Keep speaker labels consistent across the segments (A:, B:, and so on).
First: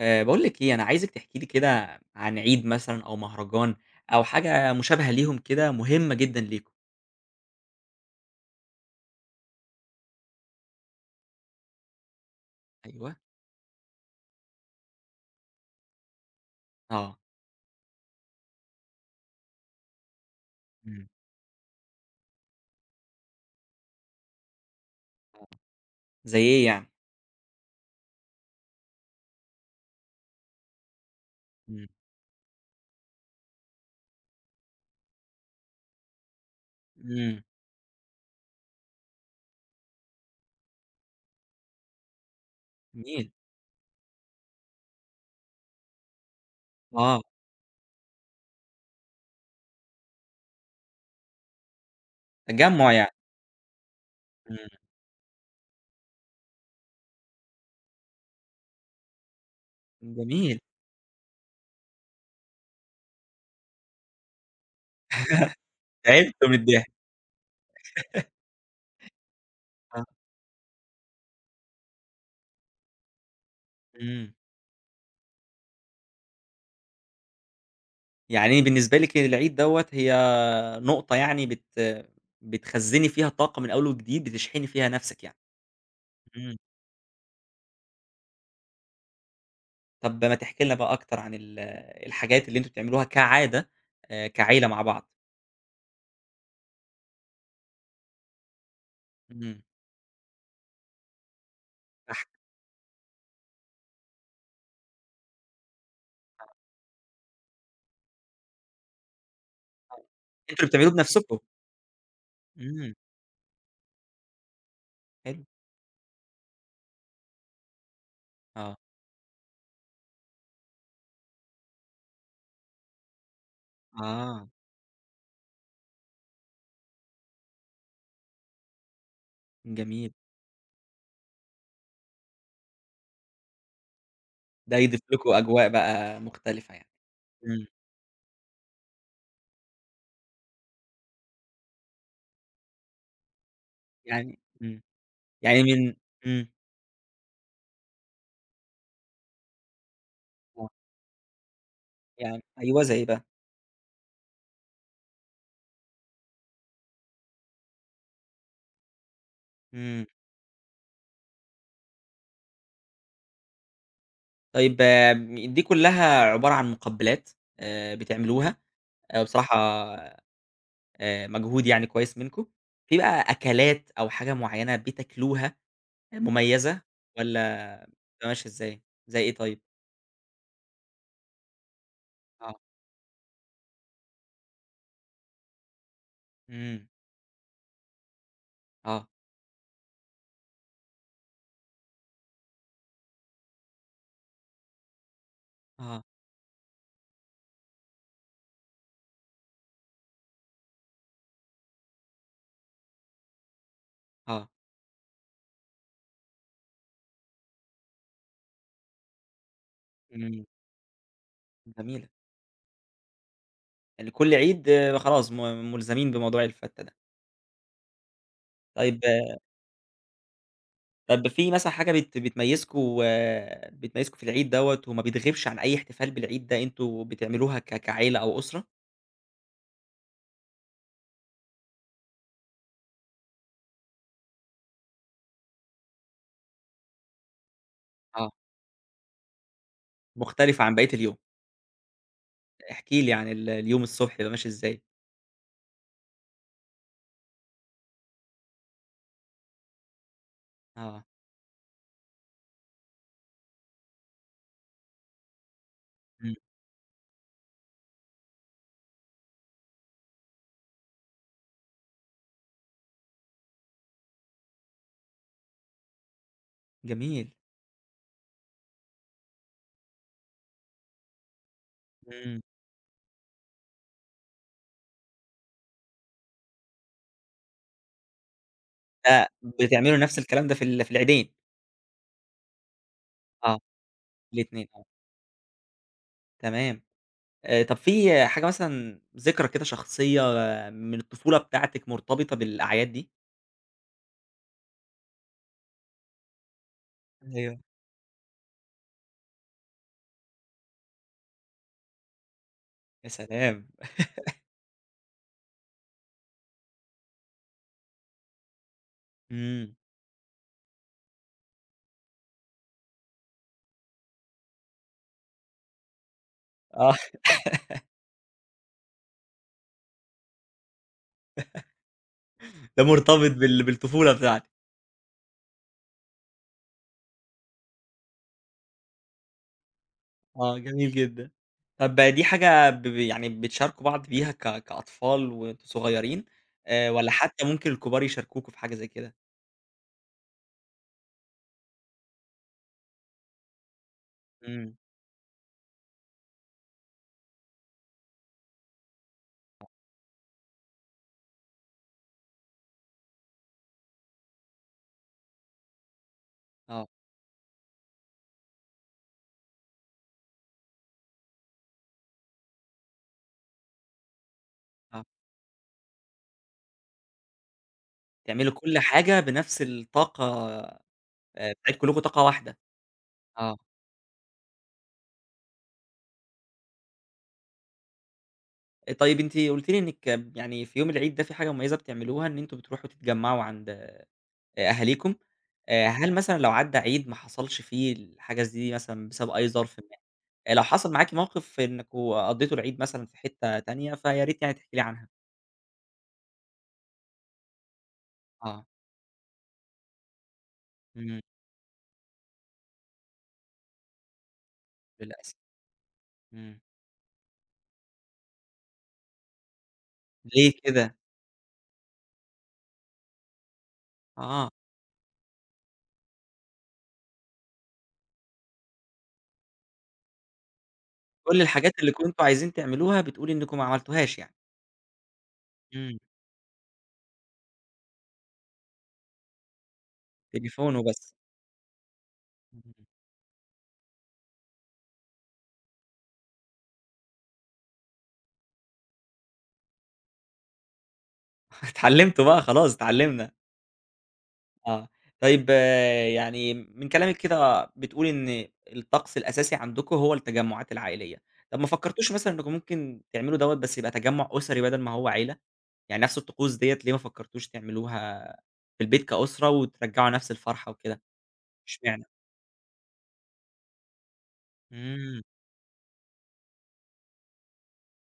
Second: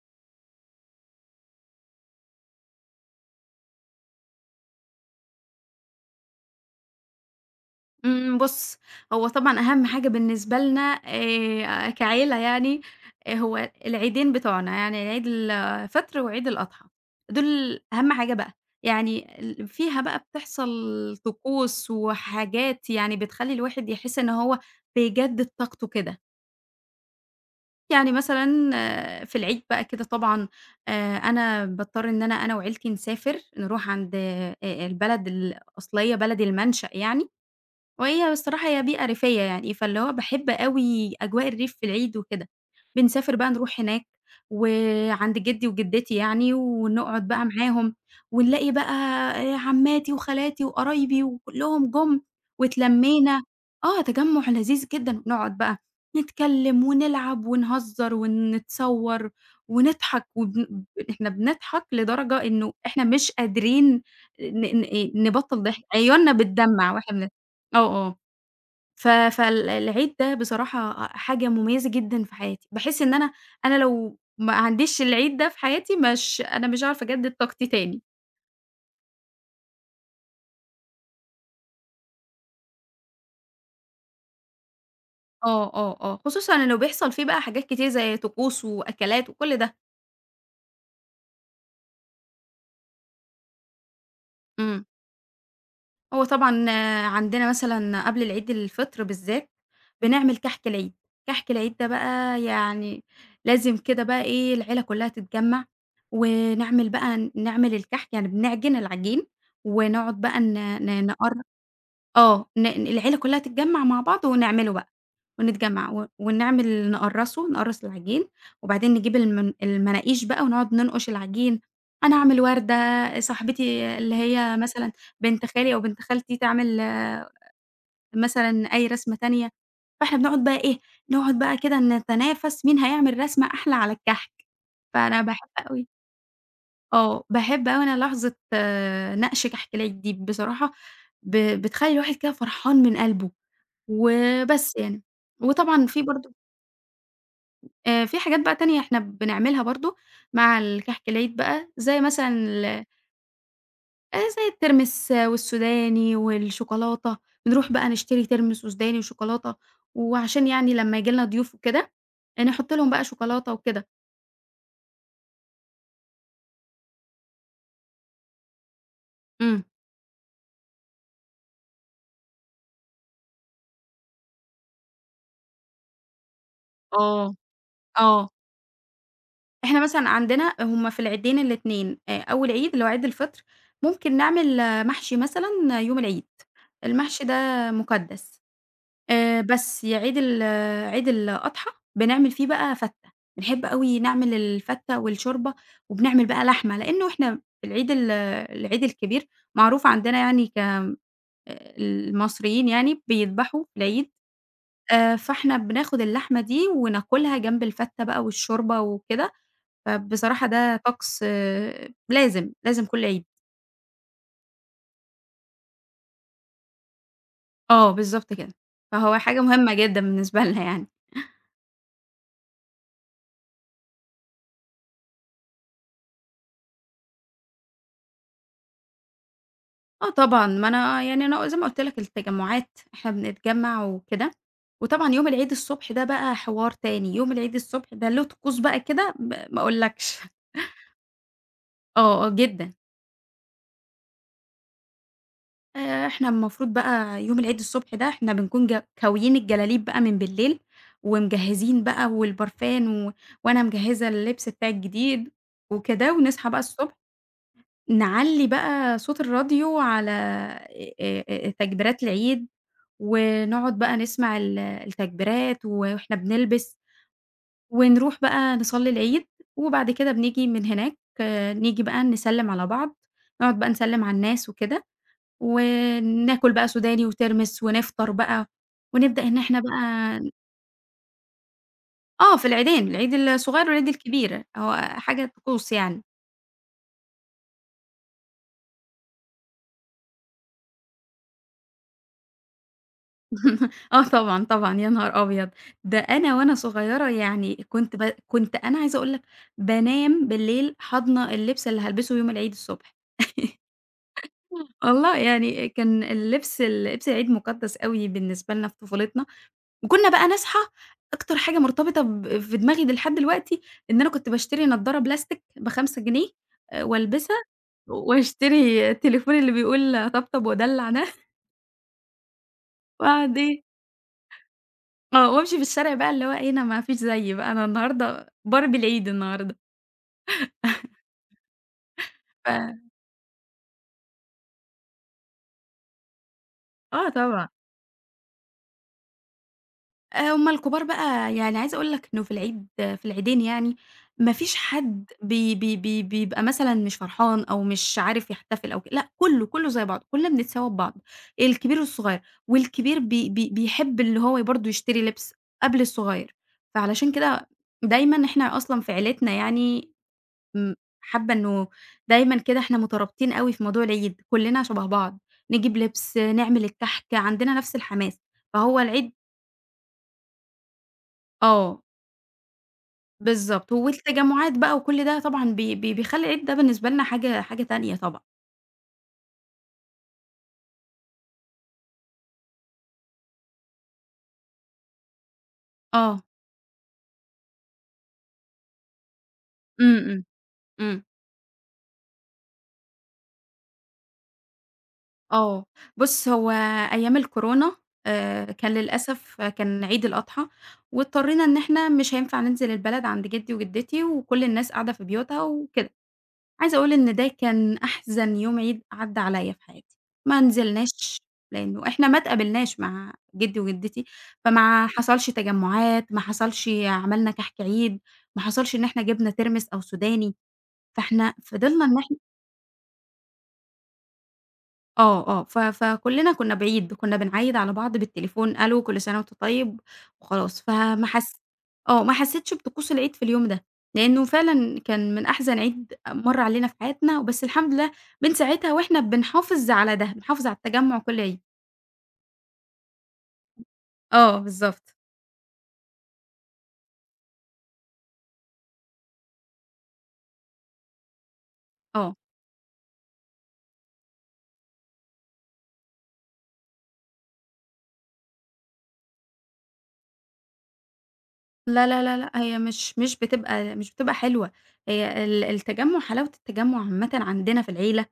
A: باقول لِك إيه، أنا عايزِك تحكي لي كده عن عيد مثلًا أو مهرجان أو حاجة مشابهة ليهم كده مهمة جدًا ليكم.
B: بُص، هو طبعًا أهم حاجة بالنسبة لنا كعيلة يعني.
A: أيوه.
B: هو العيدين بتوعنا، يعني عيد الفطر وعيد الأضحى،
A: آه،
B: دول أهم حاجة بقى، يعني فيها بقى
A: إمم.
B: بتحصل طقوس وحاجات يعني بتخلّي الواحد يحس إن هو بيجدد طاقته كده.
A: زي إيه يعني؟
B: يعني مثلًا في العيد بقى كده طبعًا أنا
A: إمم.
B: باضطر إن أنا وعيلتي نسافر، نروح عند البلد الأصلية، بلد المنشأ يعني،
A: إمم،
B: وهي الصراحة هي بيئة ريفية يعني، فاللي هو باحب أوي أجواء الريف في العيد وكده،
A: جميل،
B: بنسافر بقى نروح هناك وعند جدي وجدتي يعني،
A: آه،
B: ونقعد بقى معاهم، ونلاقي بقى عماتي وخالاتي وقرايبي وكلّهم جُم
A: تجمُّع يعني،
B: واتلمّينا، آه تجمُّع
A: إمم،
B: لذيذ جدًا، نقعد بقى نتكلّم ونلعب ونهزّر ونتصوّر ونضحك
A: جميل.
B: إحنا بنضحك لدرجة إنه إحنا مش قادرين ن ن نبطّل ضحك، عيوننا
A: تعبت من
B: بتدمّع
A: الضحك.
B: واحنا آه، آه. ف فال
A: آه،
B: العيد ده بصراحة حاجة مميزة جدًا في حياتي، باحس إن أنا لو
A: إمم،
B: ما عنديش العيد ده في حياتي مش هاعرف أجدد طاقتي تاني.
A: يعني بالنسبة لِك العيد دوّة هي نقطة يعني بتخزّني فيها طاقة من أول وجديد، بتشحني فيها نفسِك يعني.
B: آه، آه، آه، خصوصًا
A: إمم،
B: إنه بيحصل فيه بقى حاجات كتير زي طقوس وأكلات وكل ده.
A: طب ما تحكي لنا بقى أكتر عن الحاجات اللي أنتم بتعملوها كعادة كعيلة مع
B: إمم.
A: بعض؟
B: هو طبعًا عندنا مثلًا قبل العيد الفطر بالذات،
A: إمم.
B: بنعمل كحك العيد، كحك العيد ده
A: أح
B: بقى يعني لازم كده بقى إيه، العيلة كلّها تتجمّع، ونعمل بقى نعمل الكحك، يعني بنعجن العجين
A: آه.
B: ونقعد بقى ن
A: أنتم اللي بتعملوه
B: ن نقر
A: بنفسكم؟
B: آه، ن
A: إمم،
B: العيلة كلّها تتجمّع مع بعض ونعمله بقى،
A: حلو.
B: ونتجمّع و ونعمل نقرّصه، نقرّص العجين،
A: آه،
B: وبعدين نجيب المناقيش بقى ونقعد ننقش العجين، أنا أعمل وردة، صاحبتي اللي
A: آه،
B: هي مثلًا بنت خالي أو بنت خالتي تعمل مثلًا أي رسمة تانية،
A: جميل.
B: فإحنا بنقعد بقى إيه، نقعد بقى كده نتنافس مين هيعمل رسمة أحلى على الكحك،
A: ده يضيف
B: فأنا
A: لكم
B: باحب
A: أجواء
B: أوي
A: بقى مختلفة يعني.
B: آه،
A: إمم،
B: باحب أوي أنا لحظة نقش كحك العيد دي بصراحة ب بتخلّي الواحد كده فرحان من قلبه،
A: يعني
B: وبس
A: إمم،
B: يعني.
A: يعني
B: وطبعًا في برضه
A: إمم،
B: في حاجات بقى تانية إحنا بنعملها برضه مع
A: آه،
B: الكحك العيد بقى، زي مثلًا
A: يعني أيوه
B: ال
A: زي إيه بقى؟
B: زي الترمس والسوداني والشوكولاتة، بنروح بقى نشتري ترمس وسوداني وشوكولاتة،
A: إمم،
B: وعشان يعني لمّا ييجي لنا ضيوف وكده، نحط لهم بقى شوكولاتة وكده.
A: طيب دي كلها عبارة عن مقبلات بتعملوها بصراحة
B: إمم.
A: مجهود يعني كويس منكم. في بقى أكلات أو حاجة معينة بتاكلوها مميزة
B: آه،
A: والّا بتبقى
B: آه.
A: ماشية إزاي؟ زي إيه طيب؟
B: إحنا مثلًا عندنا هُم في العيدين الاتنين، أول
A: آه،
B: عيد اللي هو عيد الفطر، ممكن نعمل محشي مثلًا يوم العيد،
A: إمم،
B: المحشي ده مُقدّس.
A: آه،
B: بس يا عيد ال عيد الأضحى بنعمل فيه بقى فتّة، بنحب أوي نعمل الفتّة والشوربة،
A: آه،
B: وبنعمل بقى لحمة، لإنه إحنا في العيد الكبير معروف عندنا يعني المصريين يعني بيذبحوا في العيد،
A: آه،
B: فإحنا بناخد اللحمة دي وناكلها جنب الفتّة بقى والشوربة وكده،
A: إمم.
B: فبصراحة ده طقس
A: جميلة،
B: لازم، لازم كل عيد.
A: يعني كل عيد خلاص ملزمين بموضوع الفتة ده.
B: آه، بالضبط كده.
A: طيب
B: فهو
A: آه،
B: حاجة مهمة جدًا بالنسبة لنا يعني.
A: طب في مثلًا حاجة بت بتميزكم بتميزكم في العيد دوّة وما بتغيبش عن أي احتفال بالعيد ده أنتم بتعملوها كعيلة أو أسرة؟
B: آه طبعًا، ما أنا يعني أنا زي ما قُلت لك التجمُّعات إحنا بنتجمّع وكده، وطبعًا يوم العيد الصبح ده بقى حوار تاني، يوم العيد الصبح ده له
A: آه.
B: طقوس بقى كده ما أقولكش.
A: مختلفة عن بقية اليوم،
B: آه، آه جدًا.
A: احكِ لي عن اليوم الصبح بيبقى ماشي إزاي؟
B: إحنا المفروض بقى يوم العيد الصبح ده إحنا بنكون كاويين الجلاليب بقى من بالليل
A: آه،
B: ومجهّزين بقى والبرفان وأنا مجهّزة اللبس بتاعي الجديد وكده
A: إمم،
B: ونصحى بقى الصبح نعلّي بقى صوت الراديو على تكبيرات العيد، ونقعد بقى نسمع التكبيرات وإحنا بنلبس،
A: جميل،
B: ونروح بقى نصلّي العيد، وبعد كده بنيجي من هناك نيجي بقى
A: إمم،
B: نسلّم على بعض، نقعد بقى نسلّم على الناس وكده، وناكل بقى سوداني وترمس ونفطر بقى، ونبدأ
A: ده
B: إن إحنا بقى
A: بتعملوا نفس الكلام ده في في العيدين؟
B: آه في العيدين، العيد
A: آه.
B: الصغير والعيد الكبير،
A: الاتنين
B: هو حاجة طقوس يعني.
A: تمام. طب في حاجة مثلًا ذكرى كده شخصية من الطفولة بتاعتِك مرتبطة بالأعياد دي؟
B: آه طبعًا، طبعًا، يا نهار أبيض! ده أنا وأنا صغيرة يعني
A: أيوه.
B: كنت كنت أنا عايزة أقول لك بانام بالليل حاضنة اللبس اللي هالبسه يوم العيد الصبح.
A: يا سلام!
B: والله يعني كان اللبس لبس العيد مُقدّس أوي بالنسبة لنا في طفولتنا،
A: إمم.
B: وكنا بقى نصحى أكتر حاجة مرتبطة في دماغي لحد دلوقتي إن أنا كنت باشتري نضارة بلاستيك ب5 جنيه
A: آه،
B: والبسها واشتري التليفون اللي بيقول طبطب ودلّع ده،
A: ده مرتبط
B: وأقعد إيه
A: بالطفولة بتاعتِك.
B: وأمشي في الشارع بقى اللي هو إيه، أنا ما فيش زيي بقى، أنا النهارده باربي العيد النهارده.
A: آه، جميل جدًا. طَب دي
B: ف
A: حاجة ب ب يعني بتشاركوا بعض بيها كأطفال وأنتم صغيرين
B: آه
A: والّا حتى
B: طبعًا،
A: ممكن الكبار يشاركوكوا في حاجة زي كده؟
B: آه، هُم الكبار بقى يعني عايزة أقول لك إنه في العيدين يعني ما فيش
A: إمم.
B: حد بي بي بي بيبقى مثلًا مش فرحان أو مش عارف يحتفل أو ك لأ، كُلّه، كُلّه زي بعضه، كُلّنا بنتساوى ببعض، الكبير والصغير، والكبير بي بي بيحب اللي هو برضه يشتري لبس قبل الصغير،
A: آه،
B: فعلشان كده دايمًا إحنا أصلًا في عيلتنا يعني إمم، حابة إنه دايمًا كده إحنا مترابطين أوي في موضوع العيد، كلنا شبه
A: آه.
B: بعض، نجيب لبس، نعمل الكحك، عندنا نفس الحماس،
A: تعملوا كل
B: فهو العيد
A: حاجة بنفس الطاقة بتاعتكم،
B: آه،
A: كلّكم طاقة واحدة. آه.
B: بالضبط، والتجمعات بقى وكل ده طبعًا بي بي بيخلّي العيد ده بالنسبة لنا حاجة تانية طبعًا،
A: طيب أنتِ قُلتِ لي إنِّك يعني في يوم العيد ده في حاجة مميزة بتعملوها إن أنتم بتروحوا تتجمّعوا عند أهاليكم، هل
B: آه،
A: مثلًا لو عدّى عيد ما حصلش فيه الحاجة دي مثلًا بسبب أي ظرف ما،
B: إمم، إمم،
A: لو حصل
B: إمم،
A: معاكِ موقف إنكم قضّيتوا العيد مثلًا في حتّة تانية، فيا ريت يعني تحكي لي عنها؟
B: آه، بُص هو أيام الكورونا
A: آه،
B: كان للأسف كان عيد الأضحى،
A: إمم،
B: واضطرينا إن إحنا مش هينفع ننزل البلد عند جدي وجدتي، وكل الناس قاعدة في
A: للأسف،
B: بيوتها وكده.
A: إمم،
B: عايزة أقول إن ده كان أحزن يوم عيد عدّى عليّا في حياتي، ما
A: ليه كده؟
B: نزلناش لإنه إحنا ما اتقابلناش مع جدي وجدتي،
A: آه،
B: فما حصلش تجمُّعات، ما حصلش عملنا كحك عيد، ما حصلش إن إحنا جِبنا ترمس أو سوداني، فإحنا
A: كل الحاجات
B: فضلنا
A: اللي
B: إن إحنا
A: كنتم عايزين تعملوها بتقولي إنكم ما عملتوهاش يعني،
B: آه، آه، ف
A: إمم،
B: فكُلّنا كُنّا بعيد، كُنّا بنعايد على بعض بالتليفون ألو كل سَنة وأنت طيب وخلاص،
A: تليفون
B: فما
A: وبس،
B: حس آه، ما حسّيتش
A: إمم،
B: بطقوس العيد في اليوم ده، لإنه فعلًا كان من أحزن عيد مَر علينا في حياتنا، وبس الحمد لله من ساعتها وإحنا بنحافظ على ده، بنحافظ على التجمُّع كل عيد.
A: اتعلمتوا بقى خلاص اتعلمنا.
B: آه،
A: آه.
B: بالضبط،
A: طيب آه، يعني من كلامِك كده بتقولي إن الطقس الأساسي عندكم هو التجمُّعات العائلية، طب ما فكّرتوش
B: آه.
A: مثلًا إنّكم ممكن تعملوا دوّة بس يبقى تجمُّع أسري بدل ما هو عيلة؟ يعني نفس الطقوس ديّة ليه ما فكّرتوش تعملوها في البيت كأسرة وترجّعوا نفس الفرحة وكده،
B: لا، لا،
A: اشمعنى؟
B: لا، لأ، هي مش بتبقى حلوة،
A: إمم.
B: هي ال التجمُّع حلاوة التجمُّع عامةً عندنا في العيلة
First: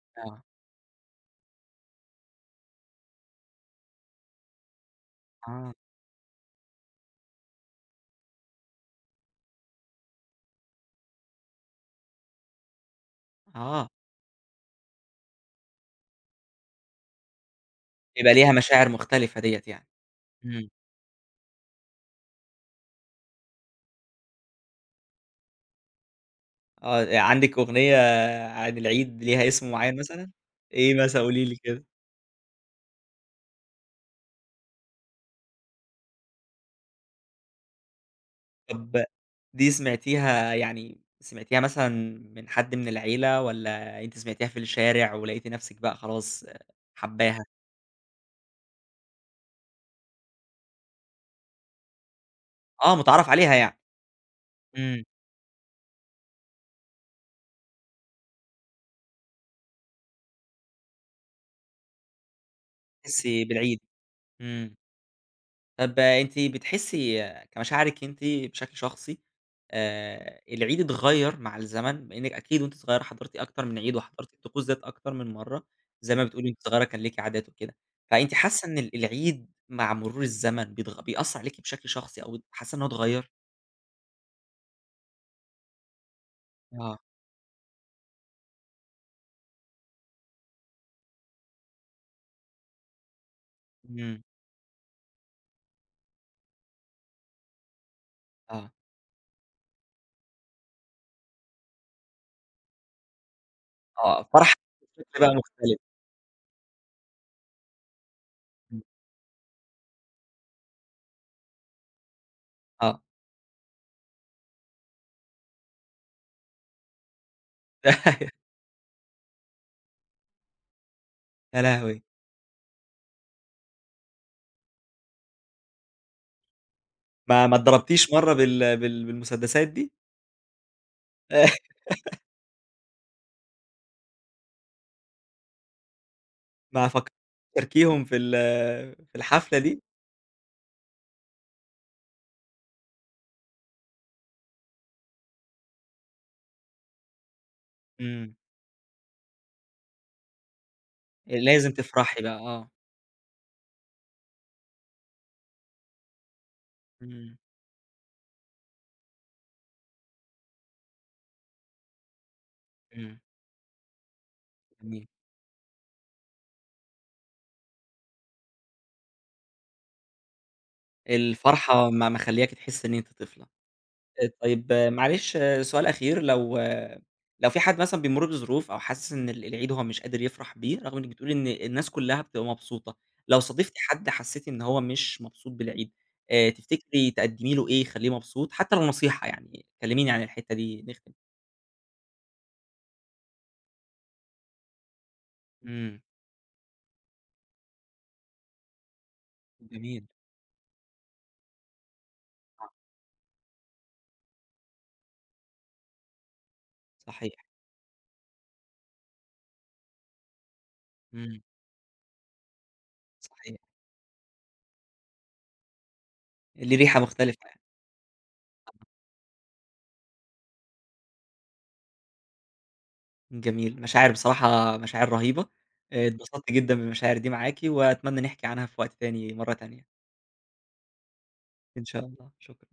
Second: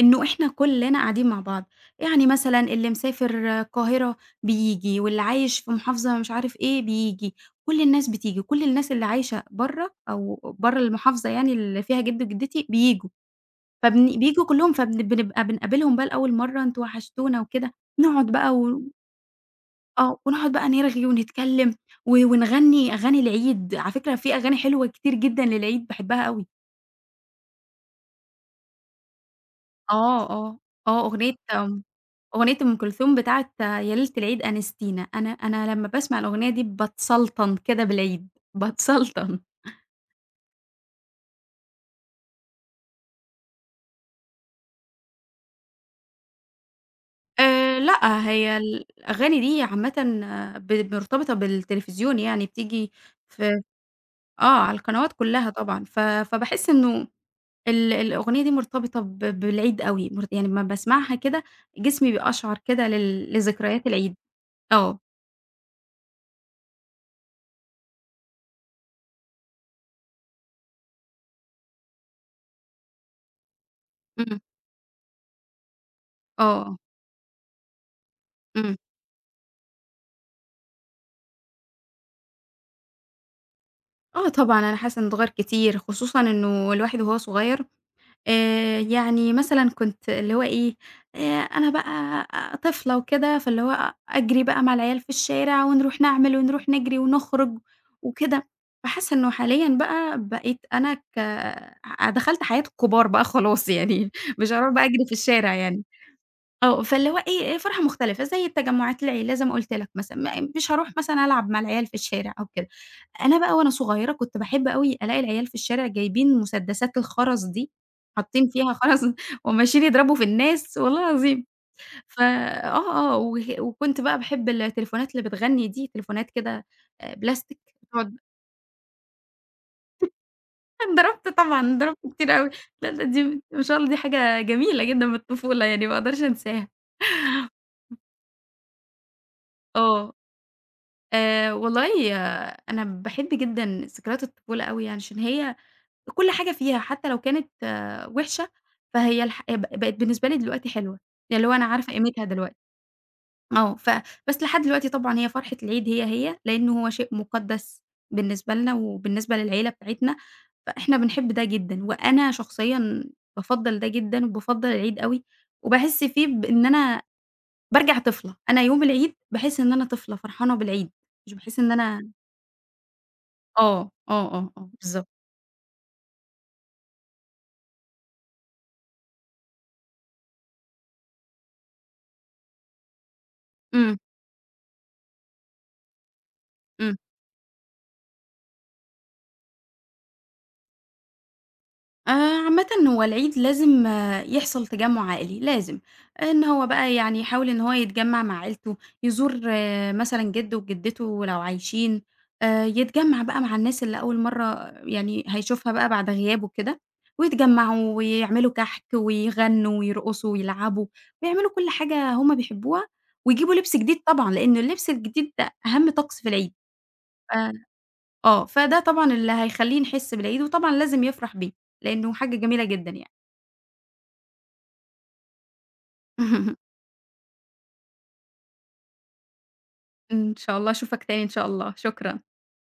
B: إنه
A: آه.
B: إحنا كُلّنا قاعدين مع بعض، يعني مثلًا اللي مسافر القاهرة بييجي، واللي عايش في
A: آه.
B: محافظة مش عارف إيه بييجي، كل الناس بتيجي، كل الناس اللي عايشة برّه أو برّه المحافظة يعني اللي فيها جدّي وجدّتي بييجوا،
A: آه.
B: بييجوا كلّهم بنبقى بنقابلهم بقى لأول مرّة أنتم وحشتونا وكده، نقعد
A: يبقى ليها
B: بقى و
A: مشاعر مختلفة ديّة يعني.
B: آه، ونقعد بقى
A: إمم.
B: نرغي ونتكلّم ونغنّي أغاني العيد، على فكرة في أغاني حلوة كتير جدًا للعيد باحبها أوي.
A: آه. عندِك أغنية عن العيد ليها اسم معيّن
B: آه،
A: مثلًا؟
B: آه،
A: إيه
B: آه،
A: مثلًا
B: أغنية
A: قولي لي كده؟
B: أغنية أم كلثوم بتاعة يا ليلة العيد أنستينا، أنا لمّا باسمع الأغنية دي باتسلطن كده بالعيد،
A: طب
B: باتسلطن.
A: دي سمعتيها يعني سمعتيها مثلًا من حد من العيلة والّا أنتِ سمعتيها في الشارع ولقيتِ نفسِك بقى خلاص حاباها؟
B: لأ، هي الأغاني دي عامةً مرتبطة بالتلفزيون يعني بتيجي
A: آه، متعرّف عليها
B: في
A: يعني.
B: آه، على
A: إمم،
B: القنوات كلّها طبعًا، ف فباحس إنه الأغنية دي مرتبطة بالعيد أوي، يعني أمّا باسمعها كده جسمي بيقشعر كده
A: تحسّي بالعيد.
B: لذكريات العيد.
A: إمم.
B: آه،
A: طب أنتِ بتحسي كمشاعرِك أنتِ بشكل شخصي العيد اتغيّر مع الزمن؟ بإنِّك أكيد وأنتِ صغيّرة حضرتِ أكتر من عيد وحضرتِ
B: إمم،
A: الطقوس ديّة أكتر من مرّة، زي ما بتقولي وأنتِ
B: آه،
A: صغيّرة كان ليكِ عادات وكده، فأنتِ حاسة
B: إمم.
A: إن العيد مع مرور الزمن بيأثّر عليكِ بشكل شخصي أو حاسة إن هو اتغيّر؟
B: آه طبعًا، أنا حاسة إنه اتغيّر كتير، خصوصًا إنه
A: آه.
B: الواحد وهو صغير يعني مثلًا كنت اللي هو إيه، أنا بقى طفلة وكده، فاللي هو
A: إمم،
B: أجري بقى مع العيال في الشارع ونروح نعمل ونروح نجري ونخرج وكده.
A: آه،
B: فحاسة إنه حاليًا بقى بقيت أنا ك ع دخلت حياة الكبار بقى خلاص يعني،
A: آه،
B: مش هاروح بقى أجري في
A: بشكل بقى
B: الشارع
A: مختلف،
B: يعني. آه، فاللي هو إيه، فرحة مختلفة زي
A: إمم،
B: التجمعات العيلة زي ما قُلت لك مثلًا، مش هاروح مثلًا ألعب مع العيال في الشارع أو كده.
A: آه،
B: أنا بقى وأنا صغيرة كنت باحب أوي ألاقي العيال في الشارع جايبين مسدسات الخرز دي، حاطين فيها خرز وماشيين يضربوا في الناس والله العظيم.
A: يا لهوي!
B: ف آه، آه، وه وكنت بقى باحب التليفونات اللي بتغني دي، تليفونات كده
A: ما
B: بلاستيك
A: اتضربتيش
B: بتقعد
A: مرّة بالمسدسات دي؟
B: ضربت طبعًا، ضربت كتير أوي. لا، لا دي ما شاء الله دي حاجة جميلة جدًا من الطفولة يعني ما اقدرش أنساها.
A: ما فكّرتيهم في في الحفلة دي؟
B: آه. والله أنا باحب جدًا ذكريات الطفولة أوي يعني عشان هي كل حاجة فيها حتى لو كانت
A: إمم،
B: وحشة، فهي الح آه، ب بقت بالنسبة لي دلوقتي حلوة، يعني اللي هو أنا
A: لازم
B: عارفة
A: تفرحي
B: قيمتها
A: بقى
B: دلوقتي،
A: آه،
B: آه، ف بس لحد دلوقتي طبعًا هي فرحة العيد هي، لأنه هو شيء
A: إمم،
B: مُقدَّس بالنسبة لنا وبالنسبة للعيلة بتاعتنا، فإحنا بنحب ده جدًا، وأنا شخصيًا
A: إمم.
B: بافضّل ده جدًا وبافضّل العيد
A: جميل.
B: أوي، وباحس فيه بإن أنا بارجع طفلة، أنا يوم العيد باحس إن أنا طفلة فرحانة بالعيد، مش باحس إن
A: الفرحة
B: أنا
A: مخلّياكِ تحسّي إن أنتِ طفلة.
B: آه، آه، آه، آه،
A: طيب
B: بالضبط،
A: معلش سؤال أخير، لو في حد مثلًا بيمُر بظروف أو حاسس إن العيد هو مش قادر يفرح بيه، رغم إنِّك بتقولي إن الناس كلّها بتبقى مبسوطة، لو صادفتِ
B: إمم،
A: حد حسّيتِ إن هو مش مبسوط بالعيد،
B: إمم.
A: تفتكري تقدّمي له إيه يخلّيه مبسوط؟ حتى لو نصيحة يعني، كلّميني عن الحتّة دي نختم.
B: آآ عامةً هو العيد لازم يحصل تجمُّع عائلي، لازم.
A: إمم،
B: إن هو بقى يعني يحاول إن هو يتجمّع مع عيلته، يزور
A: جميل.
B: مثلًا جِدّه وجِدّته لو عايشين،
A: آه،
B: يتجمّع بقى مع الناس اللي أول مرّة يعني هيشوفها بقى بعد غيابه كده،
A: صحيح.
B: ويتجمّعوا ويعملوا كحك ويغنّوا ويرقصوا ويلعبوا
A: إمم،
B: ويعملوا كل حاجة هم بيحبوها ويجيبوا
A: صحيح،
B: لبس جديد طبعًا، لإن اللبس الجديد ده أهم طقس في العيد،
A: ليه ريحة
B: ف
A: مختلفة يعني،
B: آه، فده طبعًا اللي هيخلّيه نحس بالعيد، وطبعًا لازم يفرح بيه، لإنه حاجة جميلة جدًا يعني.
A: جميل، مشاعر بصراحة مشاعر رهيبة، اتبسطت جدًا بالمشاعر دي معاكِ، وأتمنى نحكي عنها في وقت تاني مرة تانية،
B: إن شاء الله أشوفك تاني إن شاء الله،
A: إن شاء
B: شكرًا.
A: الله، شكرًا.